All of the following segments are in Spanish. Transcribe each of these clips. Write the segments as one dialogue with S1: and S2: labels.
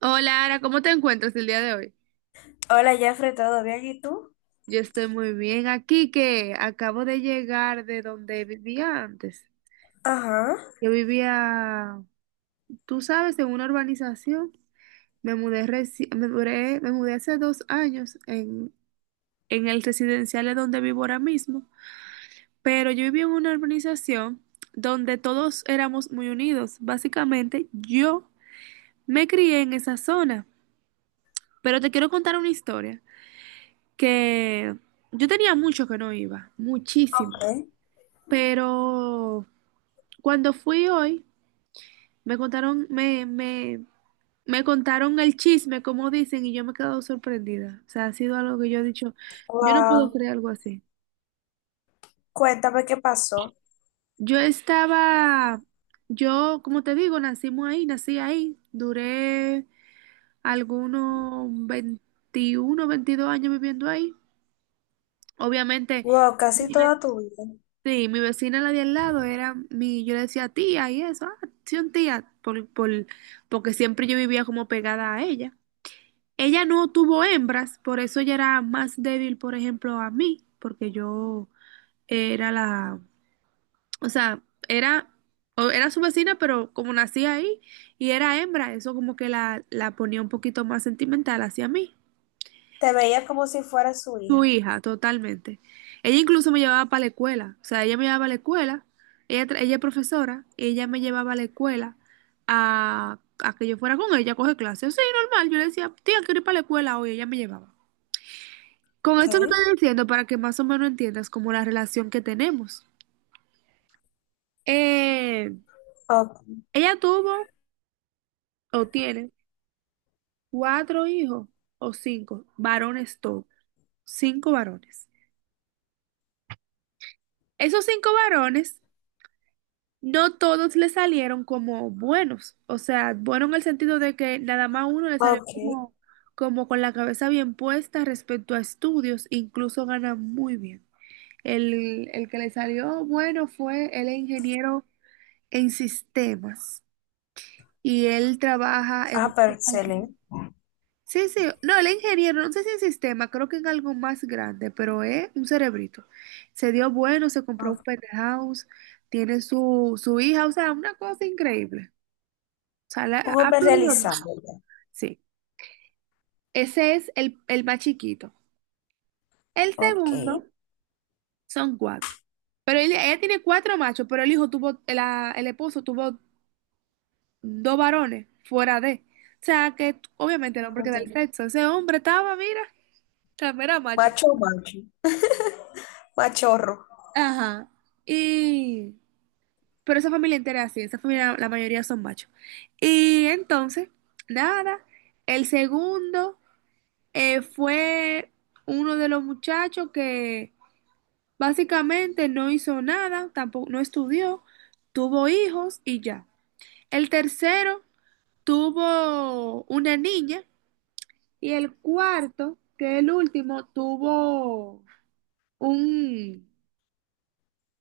S1: Hola, Ara, ¿cómo te encuentras el día de hoy?
S2: Hola, Jeffrey, ¿todo bien? ¿Y tú?
S1: Yo estoy muy bien aquí, que acabo de llegar de donde vivía antes.
S2: Ajá,
S1: Yo vivía, tú sabes, en una urbanización. Me mudé, reci- me mudé hace 2 años en el residencial de donde vivo ahora mismo. Pero yo vivía en una urbanización donde todos éramos muy unidos. Básicamente, yo me crié en esa zona. Pero te quiero contar una historia. Que yo tenía mucho que no iba, muchísimo,
S2: ok.
S1: pero cuando fui hoy, me contaron, me, me, me contaron el chisme, como dicen, y yo me he quedado sorprendida. O sea, ha sido algo que yo he dicho, yo no puedo
S2: Wow,
S1: creer algo así.
S2: cuéntame qué pasó.
S1: Yo estaba, yo, como te digo, nacimos ahí, nací ahí, duré algunos 21 22 años viviendo ahí. Obviamente,
S2: Wow, casi toda tu vida.
S1: sí, mi vecina la de al lado era mi, yo le decía tía y eso, ah, sí, un tía, porque siempre yo vivía como pegada a ella. Ella no tuvo hembras, por eso ella era más débil, por ejemplo, a mí, porque yo era la, o sea, era, era su vecina, pero como nací ahí y era hembra, eso como que la ponía un poquito más sentimental hacia mí.
S2: Te veía como si fuera su
S1: Tu
S2: hija.
S1: hija, totalmente. Ella incluso me llevaba para la escuela. O sea, ella me llevaba a la escuela. Ella es profesora. Ella me llevaba a la escuela a que yo fuera con ella a coger clases. Sí, normal. Yo le decía, tía, quiero ir para la escuela hoy. Ella me llevaba. Con
S2: Ok,
S1: esto te estoy diciendo para que más o menos entiendas como la relación que tenemos. Eh,
S2: o-
S1: ella tuvo o tiene cuatro hijos o cinco varones todos. Cinco varones. Esos cinco varones. No todos le salieron como buenos, o sea, bueno en el sentido de que nada más uno le salió
S2: ok.
S1: como, con la cabeza bien puesta respecto a estudios, incluso gana muy bien. El que le salió bueno fue el ingeniero en sistemas y él trabaja en
S2: Ah,
S1: una
S2: pero
S1: compañía.
S2: excelente.
S1: Sí, sí, no, el ingeniero, no sé si en sistema, creo que en algo más grande, pero es un cerebrito. Se dio bueno, se compró un
S2: Ah,
S1: penthouse, tiene su hija, o sea, una cosa increíble.
S2: un
S1: Ha
S2: hombre
S1: fluido más.
S2: realizado ya.
S1: Sí, ese es el más chiquito. El
S2: Ok.
S1: segundo son cuatro. Ella tiene cuatro machos, pero el hijo tuvo, el esposo tuvo dos varones fuera de. O sea, que obviamente el hombre queda el sexo. Ese hombre estaba, mira, también era macho.
S2: Macho, macho. Machorro.
S1: Ajá. Y... Pero esa familia entera es así, esa familia la mayoría son machos. Y entonces, nada, el segundo fue uno de los muchachos que básicamente no hizo nada, tampoco no estudió, tuvo hijos y ya. El tercero tuvo una niña y el cuarto, que es el último, tuvo un,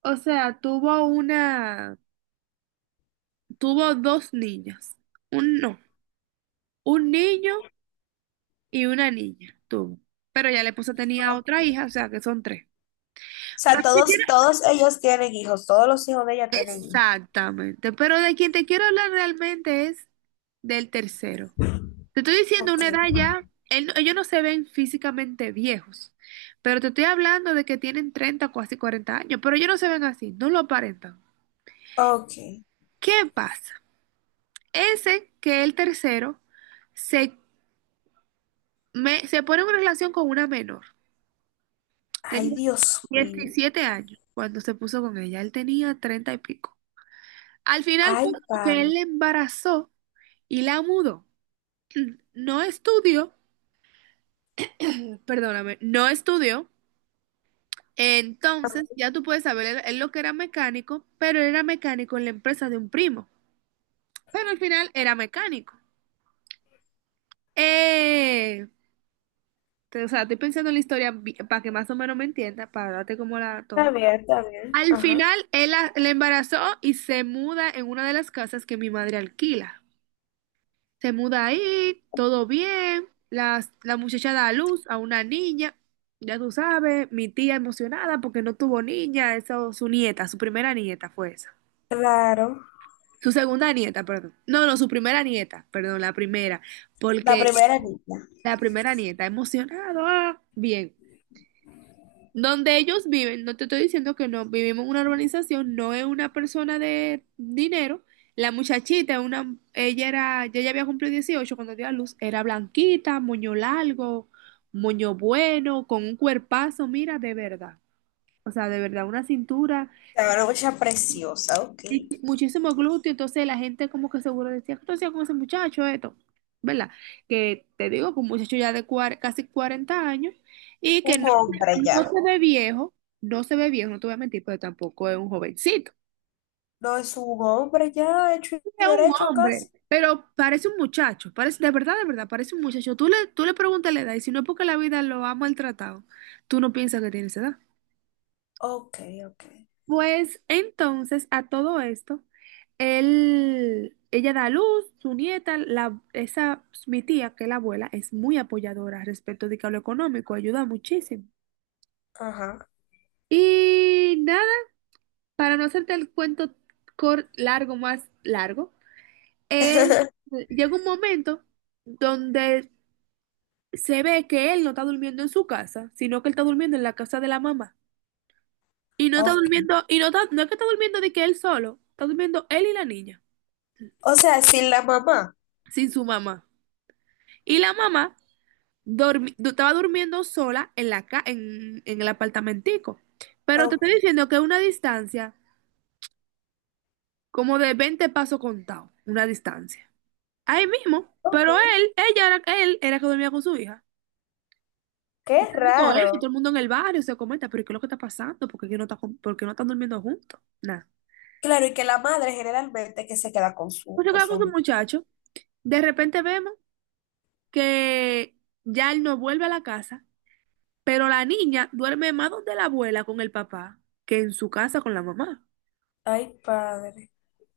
S1: o sea, tuvo una, tuvo dos niñas. Un no, un niño y una niña tuvo. Pero ya la esposa tenía
S2: Ok.
S1: otra
S2: O
S1: hija, o sea que son tres.
S2: sea,
S1: Pero te quiero-
S2: todos, todos ellos tienen hijos. Todos los hijos de ella tienen hijos.
S1: Exactamente, pero de quien te quiero hablar realmente es del tercero. Te estoy diciendo
S2: Ok,
S1: una edad ya, él no- ellos no se ven físicamente viejos, pero te estoy hablando de que tienen 30 o casi 40 años, pero ellos no se ven así, no lo aparentan.
S2: ok.
S1: ¿Qué pasa? Ese que el tercero se, se pone en una relación con una menor.
S2: Ay,
S1: Tenía
S2: Dios mío.
S1: 17 años cuando se puso con ella, él tenía 30 y pico. Al final fue
S2: Ay,
S1: como que él
S2: padre.
S1: la embarazó y la mudó. No estudió, perdóname, no estudió. Entonces, ya tú puedes saber, él lo que era mecánico, pero él era mecánico en la empresa de un primo, pero al final era mecánico. Eh, o sea, estoy pensando en la historia para que más o menos me entienda, para darte como la
S2: Está
S1: todo.
S2: bien, está bien.
S1: Al
S2: Ajá.
S1: final, él la embarazó y se muda en una de las casas que mi madre alquila. Se muda ahí, todo bien, la muchacha da a luz a una niña, ya tú sabes, mi tía emocionada porque no tuvo niña, eso, su nieta, su primera nieta fue esa.
S2: Claro.
S1: Su segunda nieta, perdón. No, no, su primera nieta, perdón, la primera,
S2: La
S1: porque
S2: primera línea.
S1: la primera nieta, emocionado, ah, bien. Donde ellos viven, no te estoy diciendo que no, vivimos en una urbanización, no es una persona de dinero. La muchachita, una, ella era, ya había cumplido 18 cuando dio a luz, era blanquita, moño largo, moño bueno, con un cuerpazo, mira, de verdad. O sea, de verdad, una cintura
S2: Te va mucha preciosa, ok.
S1: y muchísimo glúteo, entonces la gente como que seguro decía, ¿qué tú hacías con ese muchacho esto? ¿Verdad? Que te digo que un muchacho ya de casi 40 años y que no,
S2: Un hombre ya.
S1: no se ve viejo, no se ve viejo, no te voy a mentir, pero tampoco es un jovencito,
S2: No es un hombre ya, hecho y
S1: es un
S2: derecho casi.
S1: hombre, pero parece un muchacho, parece, de verdad, parece un muchacho. Tú le preguntas la edad y si no es porque la vida lo ha maltratado, tú no piensas que tiene esa edad.
S2: Ok, ok.
S1: Pues entonces a todo esto, él, ella da a luz, su nieta, la, esa, mi tía, que es la abuela, es muy apoyadora respecto de que a lo económico, ayuda muchísimo.
S2: Ajá.
S1: Y nada, para no hacerte el cuento largo más largo, él llega un momento donde se ve que él no está durmiendo en su casa, sino que él está durmiendo en la casa de la mamá. Y no está
S2: Ok.
S1: durmiendo, y no, no es que está durmiendo de que él solo, está durmiendo él y la niña,
S2: O sea, sin la mamá.
S1: sin su mamá. Y la mamá estaba durmiendo sola en la ca- en el apartamentico. Pero te
S2: Ok,
S1: estoy diciendo que una distancia como de 20 pasos contados, una distancia. Ahí mismo. Pero
S2: ok.
S1: él, ella era, él era que dormía con su hija. Se
S2: Qué
S1: está viendo eso, todo
S2: raro.
S1: el mundo en el barrio se comenta, pero ¿qué es lo que está pasando? ¿Por qué no por qué no están durmiendo juntos? Nada.
S2: Claro, y que la madre generalmente que se queda
S1: Pues yo
S2: con
S1: quedaba con
S2: su
S1: su
S2: niño.
S1: muchacho. De repente vemos que ya él no vuelve a la casa. Pero la niña duerme más donde la abuela con el papá que en su casa con la mamá.
S2: Ay, padre.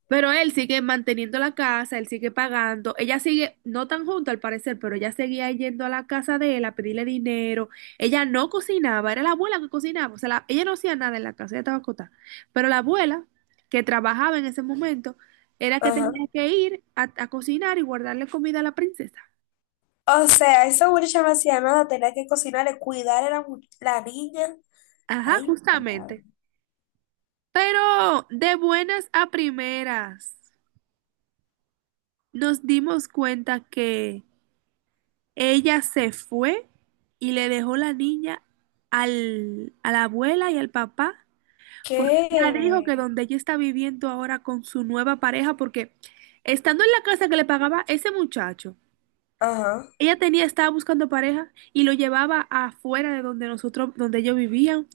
S1: Pero él sigue manteniendo la casa, él sigue pagando. Ella sigue, no tan junto al parecer, pero ella seguía yendo a la casa de él a pedirle dinero. Ella no cocinaba, era la abuela que cocinaba. O sea, ella no hacía nada en la casa, ella estaba acotada. Pero la abuela, que trabajaba en ese momento, era que
S2: Ajá.
S1: tenía que ir a cocinar y guardarle comida a la princesa.
S2: O sea, esa muchacha no hacía nada, tenía que cocinar cuidar a la, la niña.
S1: Ajá,
S2: Ay, padre.
S1: justamente. Pero de buenas a primeras, nos dimos cuenta que ella se fue y le dejó la niña al, a la abuela y al papá, porque ella dijo que
S2: ¿Qué?
S1: donde ella está viviendo ahora con su nueva pareja, porque estando en la casa que le pagaba ese muchacho,
S2: Ajá.
S1: ella tenía, estaba buscando pareja y lo llevaba afuera de donde nosotros, donde ellos vivían.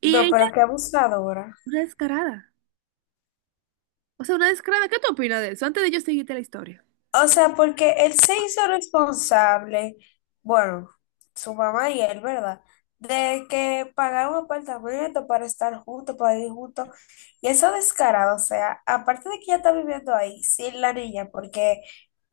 S1: Y
S2: No,
S1: ella,
S2: pero qué abusadora.
S1: una descarada. O sea, una descarada. ¿Qué tú opinas de eso? Antes de yo seguirte la historia.
S2: O sea, porque él se hizo responsable, bueno, su mamá y él, ¿verdad? De que pagaron un apartamento para estar juntos, para ir juntos. Y eso descarado, o sea, aparte de que ella está viviendo ahí sin la niña, porque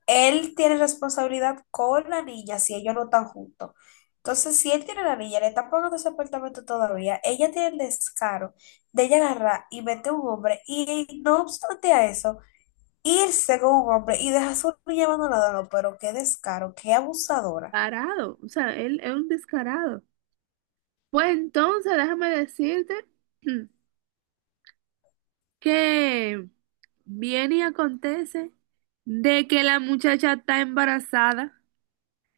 S2: él tiene responsabilidad con la niña si ellos no están juntos. Entonces, si él tiene a la niña, le está pagando ese apartamento todavía, ella tiene el descaro de ella agarrar y meter un hombre y no obstante a eso, irse con un hombre y dejar a su niña abandonada. No, pero qué descaro, qué abusadora.
S1: Descarado. O sea, él es un descarado. Pues entonces déjame decirte que viene y acontece de que la muchacha está embarazada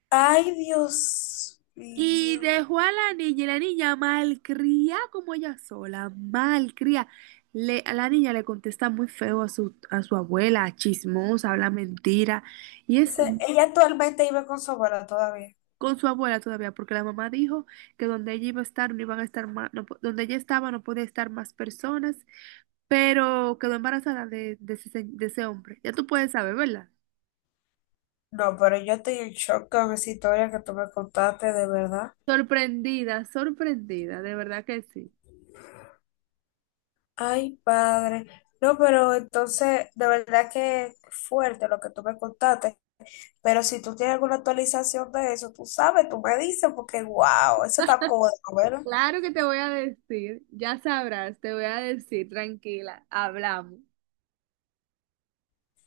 S2: Ay, Dios
S1: y
S2: mío.
S1: dejó a la niña y la niña malcría como ella sola, malcría. A la niña le contesta muy feo a su abuela, chismosa, habla mentira y
S2: O
S1: es
S2: sea, ella actualmente vive con su abuela todavía.
S1: con su abuela todavía, porque la mamá dijo que donde ella iba a estar no iban a estar más, donde ella estaba no podía estar más personas, pero quedó embarazada de ese, de ese hombre. Ya tú puedes saber, ¿verdad?
S2: No, pero yo estoy en shock con esa historia que tú me contaste, de verdad.
S1: Sorprendida, sorprendida, de verdad que sí.
S2: Ay, padre. No, pero entonces, de verdad que fuerte lo que tú me contaste. Pero si tú tienes alguna actualización de eso, tú sabes, tú me dices, porque wow, eso está cómodo,
S1: Claro que te voy a decir, ya sabrás, te voy a decir, tranquila, hablamos.